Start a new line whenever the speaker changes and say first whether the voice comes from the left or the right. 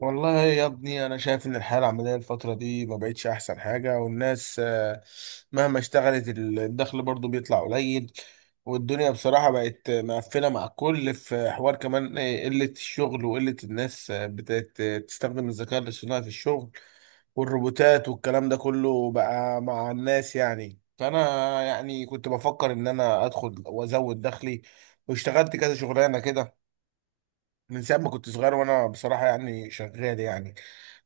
right: والله يا ابني انا شايف ان الحياه العمليه الفتره دي ما بقتش احسن حاجه والناس، مهما اشتغلت الدخل برضو بيطلع قليل. والدنيا بصراحه بقت مقفله مع الكل في حوار كمان، قله الشغل وقله الناس، بتستخدم الذكاء الاصطناعي في الشغل والروبوتات والكلام ده كله بقى مع الناس يعني. فانا كنت بفكر ان انا ادخل وازود دخلي، واشتغلت كذا شغلانه كده من ساعة ما كنت صغير. وانا بصراحة يعني شغال يعني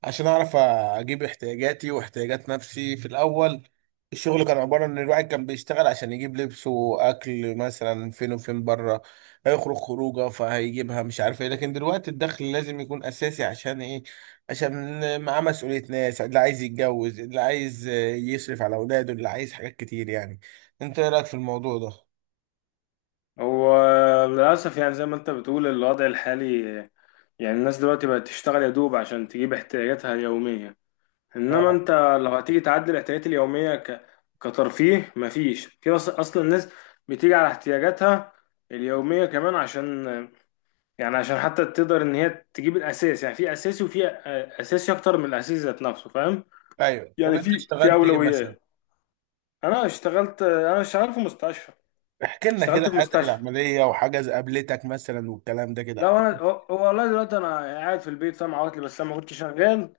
right: عشان اعرف اجيب احتياجاتي واحتياجات نفسي في الاول. الشغل كان عبارة ان الواحد كان بيشتغل عشان يجيب لبس واكل مثلا، فين وفين بره هيخرج خروجه فهيجيبها مش عارف ايه. لكن دلوقتي الدخل لازم يكون اساسي، عشان ايه؟ عشان معاه مسؤولية ناس، اللي عايز يتجوز، اللي عايز يصرف على اولاده، اللي عايز حاجات كتير يعني. انت ايه رايك في الموضوع ده؟
left: هو للأسف، يعني زي ما أنت بتقول الوضع الحالي. يعني الناس دلوقتي بقت تشتغل يا دوب عشان تجيب احتياجاتها اليومية، إنما
right: آه.
left: أنت لو هتيجي تعدل الاحتياجات اليومية كترفيه، مفيش. في أصلا الناس بتيجي على احتياجاتها اليومية كمان، عشان يعني عشان حتى تقدر إن هي تجيب الأساس. يعني في أساسي وفي أساسي أكتر من الأساسي ذات نفسه، فاهم؟
right: ايوه، طب
left: يعني
right: انت
left: في
right: اشتغلت ايه مثلا؟
left: أولويات. أنا شغال في مستشفى.
right: احكي لنا كده
left: اشتغلت في
right: حياتك
left: مستشفى.
right: العملية وحاجة قابلتك مثلا والكلام ده، كده
left: لا
right: احكي
left: انا
right: لنا.
left: هو هو، والله دلوقتي انا قاعد في البيت، فاهم؟ عواطلي، بس انا ما كنت شغال،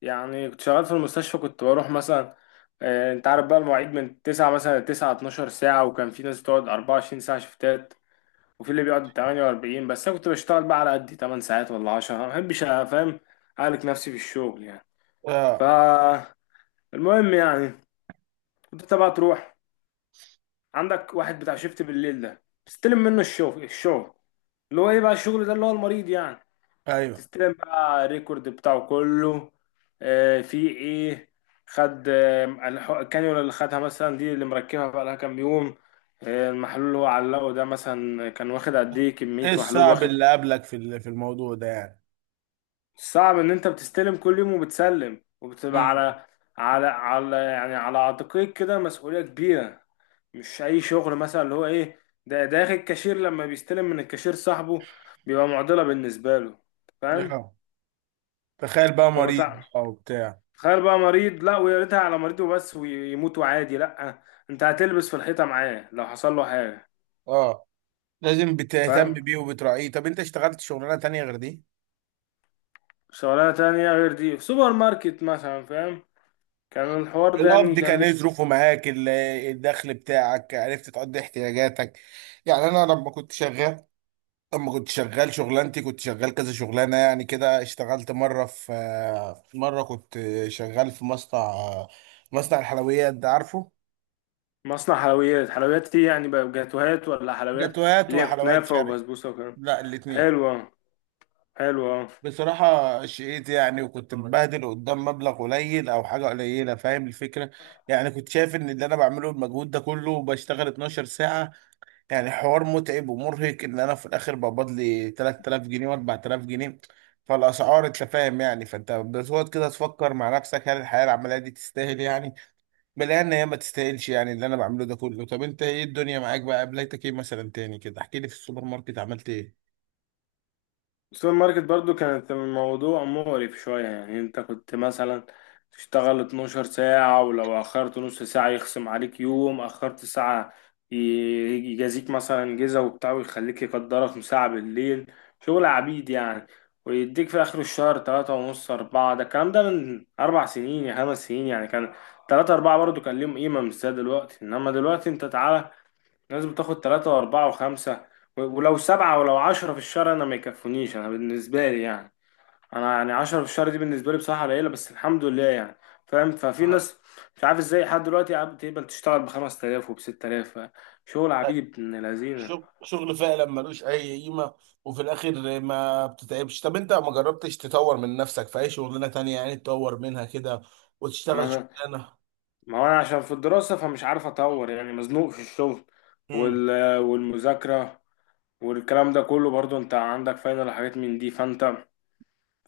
left: يعني كنت شغال في المستشفى، كنت بروح مثلا. انت عارف بقى المواعيد من 9 مثلا، 9 12 ساعه، وكان في ناس بتقعد 24 ساعه شفتات، وفي اللي بيقعد 48، بس انا كنت بشتغل بقى على قد 8 ساعات ولا 10. ما بحبش، فاهم؟ اهلك نفسي في الشغل يعني.
right: اه.
left: فالمهم، يعني كنت انت بقى تروح عندك واحد بتاع شيفت بالليل ده، بتستلم منه الشغل اللي هو ايه بقى، الشغل ده اللي هو المريض يعني.
right: ايوه،
left: تستلم بقى الريكورد بتاعه كله، في ايه، خد، الكانيولا اللي خدها مثلا دي اللي مركبها بقى لها كام يوم، المحلول اللي هو علقه ده مثلا كان واخد قد ايه، كمية
right: ايه
left: محلول
right: الصعب
left: واخد.
right: اللي قابلك في الموضوع ده يعني؟
left: صعب ان انت بتستلم كل يوم وبتسلم، وبتبقى
right: امم.
left: على على يعني على عاتقك كده مسؤولية كبيرة. مش اي شغل، مثلا اللي هو ايه، ده داخل الكاشير لما بيستلم من الكاشير صاحبه بيبقى معضلة بالنسبة له، فاهم؟
right: اه، تخيل بقى
left: فما
right: مريض
left: تع-
right: او بتاع.
left: تخيل بقى مريض، لا ويا ريتها على مريض وبس ويموت وعادي، لا انت هتلبس في الحيطة معاه لو حصل له حاجة.
right: اه، لازم بتهتم
left: فاهم؟
right: بيه وبتراعيه. طب انت اشتغلت شغلانة تانية غير دي؟
left: شغلانة تانية غير دي في سوبر ماركت مثلا، فاهم؟ كان الحوار ده يعني
right: القبض
left: كان
right: كان ايه
left: لسه.
right: ظروفه معاك؟ الدخل بتاعك عرفت تقضي احتياجاتك؟ يعني انا لما كنت شغال، اما كنت شغال شغلانتي كنت شغال كذا شغلانه يعني كده. اشتغلت مره في مره كنت شغال في مصنع، مصنع الحلويات ده عارفه.
left: مصنع حلويات، حلويات دي يعني بقى جاتوهات ولا حلويات
right: جاتوهات
left: اللي هي
right: وحلويات
left: كنافة
right: شرقي،
left: وبسبوسة وكده؟
right: لا الاتنين.
left: حلوة حلوة.
right: بصراحه شقيت يعني، وكنت مبهدل قدام مبلغ قليل او حاجه قليله، فاهم الفكره؟ يعني كنت شايف ان اللي انا بعمله المجهود ده كله، بشتغل 12 ساعه، يعني حوار متعب ومرهق، ان انا في الاخر بقبض لي 3000 جنيه و4000 جنيه. فالاسعار انت فاهم يعني. فانت بتقعد كده تفكر مع نفسك، هل الحياه العمليه دي تستاهل يعني؟ بلاقي ان هي ما تستاهلش يعني، اللي انا بعمله ده كله. طب انت ايه الدنيا معاك بقى؟ قابلتك ايه مثلا تاني كده؟ احكي لي، في السوبر ماركت عملت ايه؟
left: السوبر ماركت برضو كانت الموضوع مقرف شوية، يعني انت كنت مثلا تشتغل 12 ساعة، ولو أخرت نص ساعة يخصم عليك يوم، أخرت ساعة ي- يجازيك مثلا جزا وبتاع، ويخليك يقدرك ساعة بالليل، شغل عبيد يعني. ويديك في آخر الشهر تلاتة ونص، أربعة. ده الكلام ده من 4 سنين يا 5 سنين يعني، كان تلاتة أربعة برضو كان ليهم قيمة مش زي دلوقتي. إنما دلوقتي أنت تعالى لازم تاخد تلاتة وأربعة وخمسة ولو سبعة ولو عشرة في الشهر، أنا ما يكفونيش، أنا بالنسبة لي يعني. أنا يعني عشرة في الشهر دي بالنسبة لي بصراحة قليلة، بس الحمد لله يعني. فاهم؟ ففي
right: آه،
left: ناس مش عارف ازاي لحد دلوقتي قاعد تقبل تشتغل ب5 تلاف وب6 تلاف، شغل عبيد ابن لذينة.
right: شغل شغل فعلا ملوش اي قيمه، وفي الاخر ما بتتعبش. طب انت ما جربتش تطور من نفسك في اي شغلانه تانية، يعني تطور منها كده
left: ما
right: وتشتغل
left: أنا
right: شغلانه؟
left: ما هو أنا عشان في الدراسة فمش عارف أطور، يعني مزنوق في الشغل
right: مم.
left: والمذاكرة والكلام ده كله، برضو أنت عندك فاينل وحاجات من دي، فأنت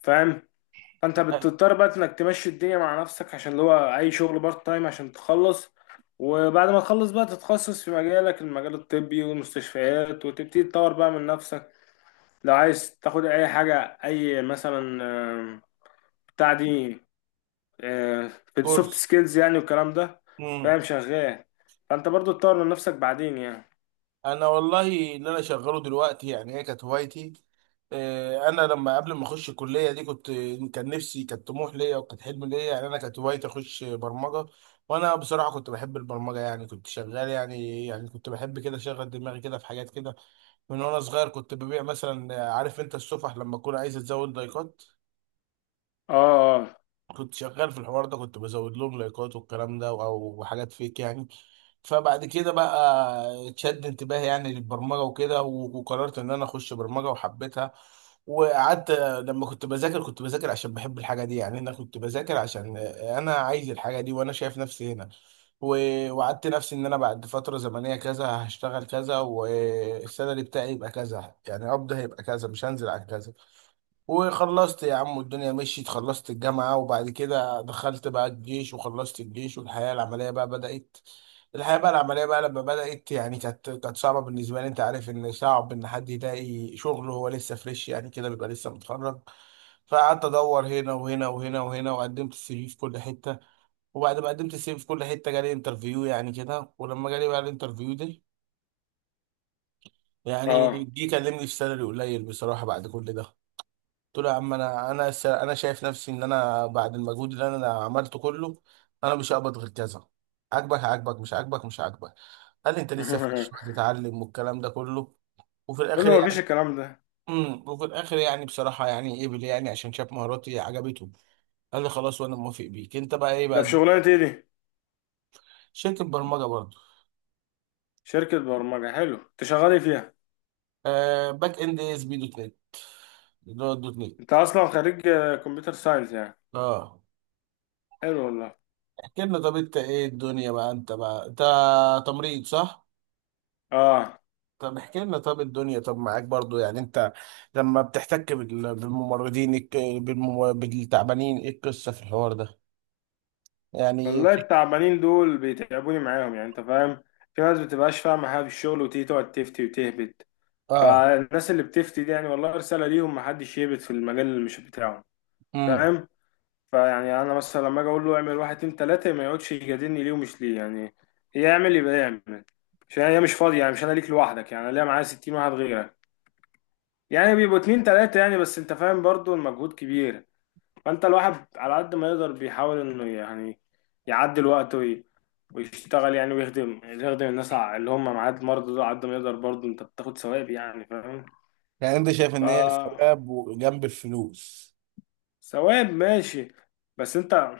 left: فاهم. فانت
right: آه،
left: بتضطر بقى انك تمشي الدنيا مع نفسك، عشان اللي هو اي شغل بارت تايم عشان تخلص، وبعد ما تخلص بقى تتخصص في مجالك، المجال الطبي والمستشفيات، وتبتدي تطور بقى من نفسك. لو عايز تاخد اي حاجة، اي مثلا، آم، بتاع دي، في السوفت
right: كورس.
left: سكيلز يعني والكلام ده،
right: مم.
left: فاهم؟ شغال. فانت برضو تطور من نفسك بعدين يعني.
right: انا والله اللي انا شغاله دلوقتي يعني هي كانت هوايتي. انا لما قبل ما اخش الكليه دي، كان نفسي، كان طموح ليا وكانت حلم ليا يعني. انا كانت هوايتي اخش برمجه، وانا بصراحه كنت بحب البرمجه يعني. كنت شغال يعني، كنت بحب كده اشغل دماغي كده في حاجات كده من وانا صغير. كنت ببيع مثلا، عارف انت السفح لما اكون عايز ازود لايكات؟
left: اه،
right: كنت شغال في الحوار ده، كنت بزود لهم لايكات والكلام ده او حاجات فيك يعني. فبعد كده بقى اتشد انتباهي يعني للبرمجه وكده. وقررت ان انا اخش برمجه وحبيتها. وقعدت لما كنت بذاكر، كنت بذاكر عشان بحب الحاجه دي يعني. انا كنت بذاكر عشان انا عايز الحاجه دي وانا شايف نفسي هنا. وعدت نفسي ان انا بعد فتره زمنيه كذا هشتغل كذا، والسالري بتاعي يبقى كذا، يعني قبض هيبقى كذا مش هنزل عن كذا. وخلصت يا عم، والدنيا مشيت. خلصت الجامعة وبعد كده دخلت بقى الجيش، وخلصت الجيش، والحياة العملية بقى بدأت. الحياة بقى العملية بقى لما بدأت، يعني كانت صعبة بالنسبة لي. أنت عارف إن صعب إن حد يلاقي شغل وهو لسه فريش يعني كده، بيبقى لسه متخرج. فقعدت أدور هنا وهنا وهنا وهنا، وقدمت السي في في كل حتة. وبعد ما قدمت السي في في كل حتة، جالي انترفيو يعني كده. ولما جالي بقى الانترفيو ده، يعني
left: اه،
right: جه كلمني في سالري قليل بصراحة بعد كل ده. قلت له يا عم، انا شايف نفسي ان انا بعد المجهود اللي انا عملته كله، انا مش هقبض غير كذا. عاجبك هعاجبك، مش عاجبك مش عاجبك. قال لي انت لسه في
left: اه.
right: الشغل تتعلم، والكلام ده كله. وفي
left: قول
right: الاخر
left: له مفيش
right: يعني،
left: الكلام ده.
right: امم، وفي الاخر يعني بصراحه، يعني قبل يعني، عشان شاف مهاراتي عجبته. قال لي خلاص وانا موافق. بيك انت بقى ايه
left: ده في
right: بقى؟
left: شغلانة ايه دي؟
right: شركه برمجه برضه.
left: شركة برمجة، حلو، انت شغال إيه فيها؟
right: آه، باك اند اس بي دوت نت، اللي هو الدوت
left: انت
right: نت.
left: اصلا خريج كمبيوتر ساينس يعني؟
right: اه.
left: حلو والله.
right: احكي لنا، طب انت ايه الدنيا بقى؟ انت بقى، انت تمريض صح؟
left: اه.
right: طب احكي لنا، طب الدنيا طب معاك برضو يعني. انت لما بتحتك بالتعبانين، ايه القصة في الحوار ده؟ يعني
left: والله التعبانين دول بيتعبوني معاهم، يعني انت فاهم، في ناس بتبقاش فاهمه حاجه في الشغل وتيجي تقعد تفتي وتهبد.
right: اه.
left: فالناس اللي بتفتي دي يعني، والله رساله ليهم، محدش يهبد في المجال اللي مش بتاعه.
right: امم.
left: فاهم؟ فيعني انا مثلا لما اجي اقول له اعمل واحد اتنين تلاته، ما يقعدش يجادلني ليه ومش ليه يعني، يعمل يبقى يعمل. عشان هي مش فاضيه، يعني مش انا ليك لوحدك، يعني انا ليا معايا 60 واحد غيرك. يعني بيبقوا اتنين تلاته يعني، بس انت فاهم برضو المجهود كبير. فانت الواحد على قد ما يقدر بيحاول انه يعني يعدل وقته ويشتغل يعني، ويخدم الناس اللي هم معاه، المرضى دول على قد ما يقدر. برضه انت بتاخد ثواب يعني، فاهم؟
right: يعني انت شايف ان هي
left: ف
right: ثواب وجنب الفلوس؟
left: ثواب، ماشي. بس انت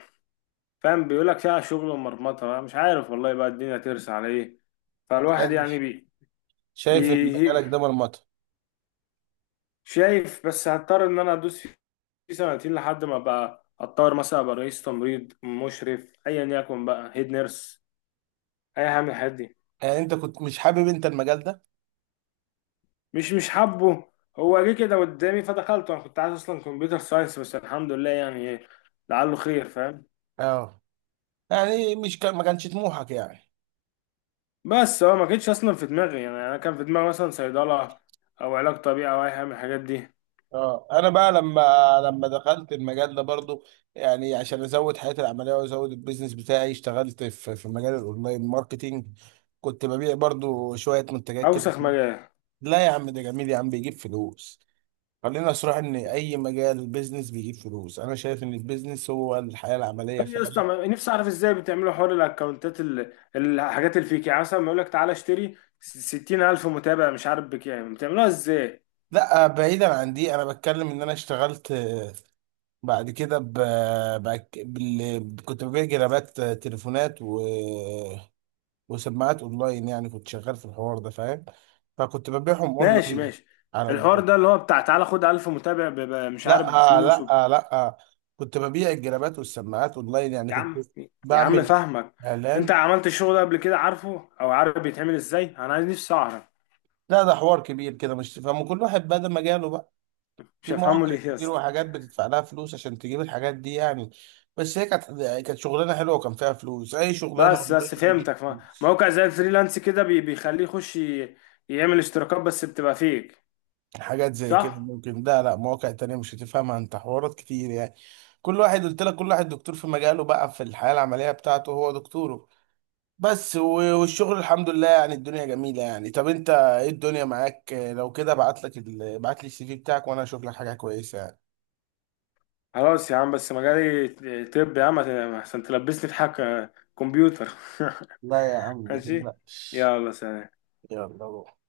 left: فاهم، بيقولك فيها شغل ومرمطة بقى، مش عارف والله بقى الدنيا ترسى على ايه. فالواحد
right: يعني انت
left: يعني بي,
right: شايف ان
left: بي
right: مجالك ده مرمطة؟
left: شايف، بس هضطر ان انا ادوس فيه سنتين لحد ما بقى اتطور، مثلا ابقى رئيس تمريض، مشرف، ايا يكن بقى، هيد نيرس، اي حاجه من الحاجات دي.
right: يعني انت كنت مش حابب انت المجال ده؟
left: مش حابه. هو جه كده قدامي فدخلته، انا كنت عايز اصلا كمبيوتر ساينس، بس الحمد لله يعني، لعله خير، فاهم.
right: اه. يعني مش كان، ما كانش طموحك يعني؟
left: بس هو ما كانتش اصلا في دماغي، يعني انا كان في دماغي مثلا صيدله او علاج طبيعي او اي حاجه من الحاجات دي.
right: اه. انا بقى لما دخلت المجال ده برضو، يعني عشان ازود حياتي العمليه وازود البيزنس بتاعي، اشتغلت في مجال الاونلاين ماركتينج. كنت ببيع برضو شويه منتجات كده.
left: اوسخ مجال.
right: لا يا عم، ده جميل يا عم، بيجيب فلوس. خلينا صراحة ان اي مجال بيزنس بيجيب فلوس. انا شايف ان البيزنس هو الحياه العمليه
left: طب يا اسطى،
right: فعلا.
left: نفسي اعرف ازاي بتعملوا حوار الاكونتات، الحاجات الفيك يعني، مثلا بيقول لك تعالى اشتري 60000 متابع مش عارف بكام، بتعملوها ازاي؟
right: لا، بعيدا عن دي، انا بتكلم ان انا اشتغلت، بعد كده كنت ببيع جرابات، تليفونات، وسماعات اونلاين يعني. كنت شغال في الحوار ده، فاهم؟ فكنت ببيعهم
left: ماشي،
right: اونلاين
left: ماشي.
right: على
left: الحوار
right: الجو.
left: ده اللي هو بتاع تعالى خد 1000 متابع مش
right: لا
left: عارف بفلوس.
right: لا لا، كنت ببيع الجرابات والسماعات اونلاين يعني،
left: يا
right: كنت
left: عم، يا عم
right: بعمل
left: فاهمك. انت
right: اعلان.
left: عملت الشغل ده قبل كده عارفه، او عارف بيتعمل ازاي؟ انا عايز نفسي اعرف.
right: لا، ده حوار كبير كده مش فاهم، كل واحد بقى ده مجاله بقى.
left: مش
right: في
left: هفهمه
right: مواقع
left: ليه يا
right: كتير
left: اسطى؟
right: وحاجات بتدفع لها فلوس عشان تجيب الحاجات دي يعني. بس هي كانت شغلانه حلوه وكان فيها فلوس. اي شغلانه
left: بس
right: اونلاين بتجيب
left: فهمتك.
right: فلوس.
left: موقع زي الفريلانس كده بيخليه يخش يعمل اشتراكات، بس بتبقى فيك.
right: حاجات زي كده
left: صح.
right: ممكن ده. لا، مواقع تانية مش هتفهمها انت، حوارات كتير يعني. كل واحد قلت لك، كل واحد دكتور في مجاله بقى، في الحياة العملية بتاعته هو دكتوره. بس والشغل الحمد لله يعني، الدنيا جميلة يعني. طب انت ايه الدنيا معاك؟ لو كده ابعت لك ابعت لي السي في بتاعك وانا اشوف لك حاجة كويسة يعني.
left: خلاص يا عم، بس مجالي. طب يا عم، عشان تلبسني في حاجه، كمبيوتر.
right: لا يا عم ما
left: ماشي.
right: تقلقش.
left: يلا سلام.
right: يلا روح.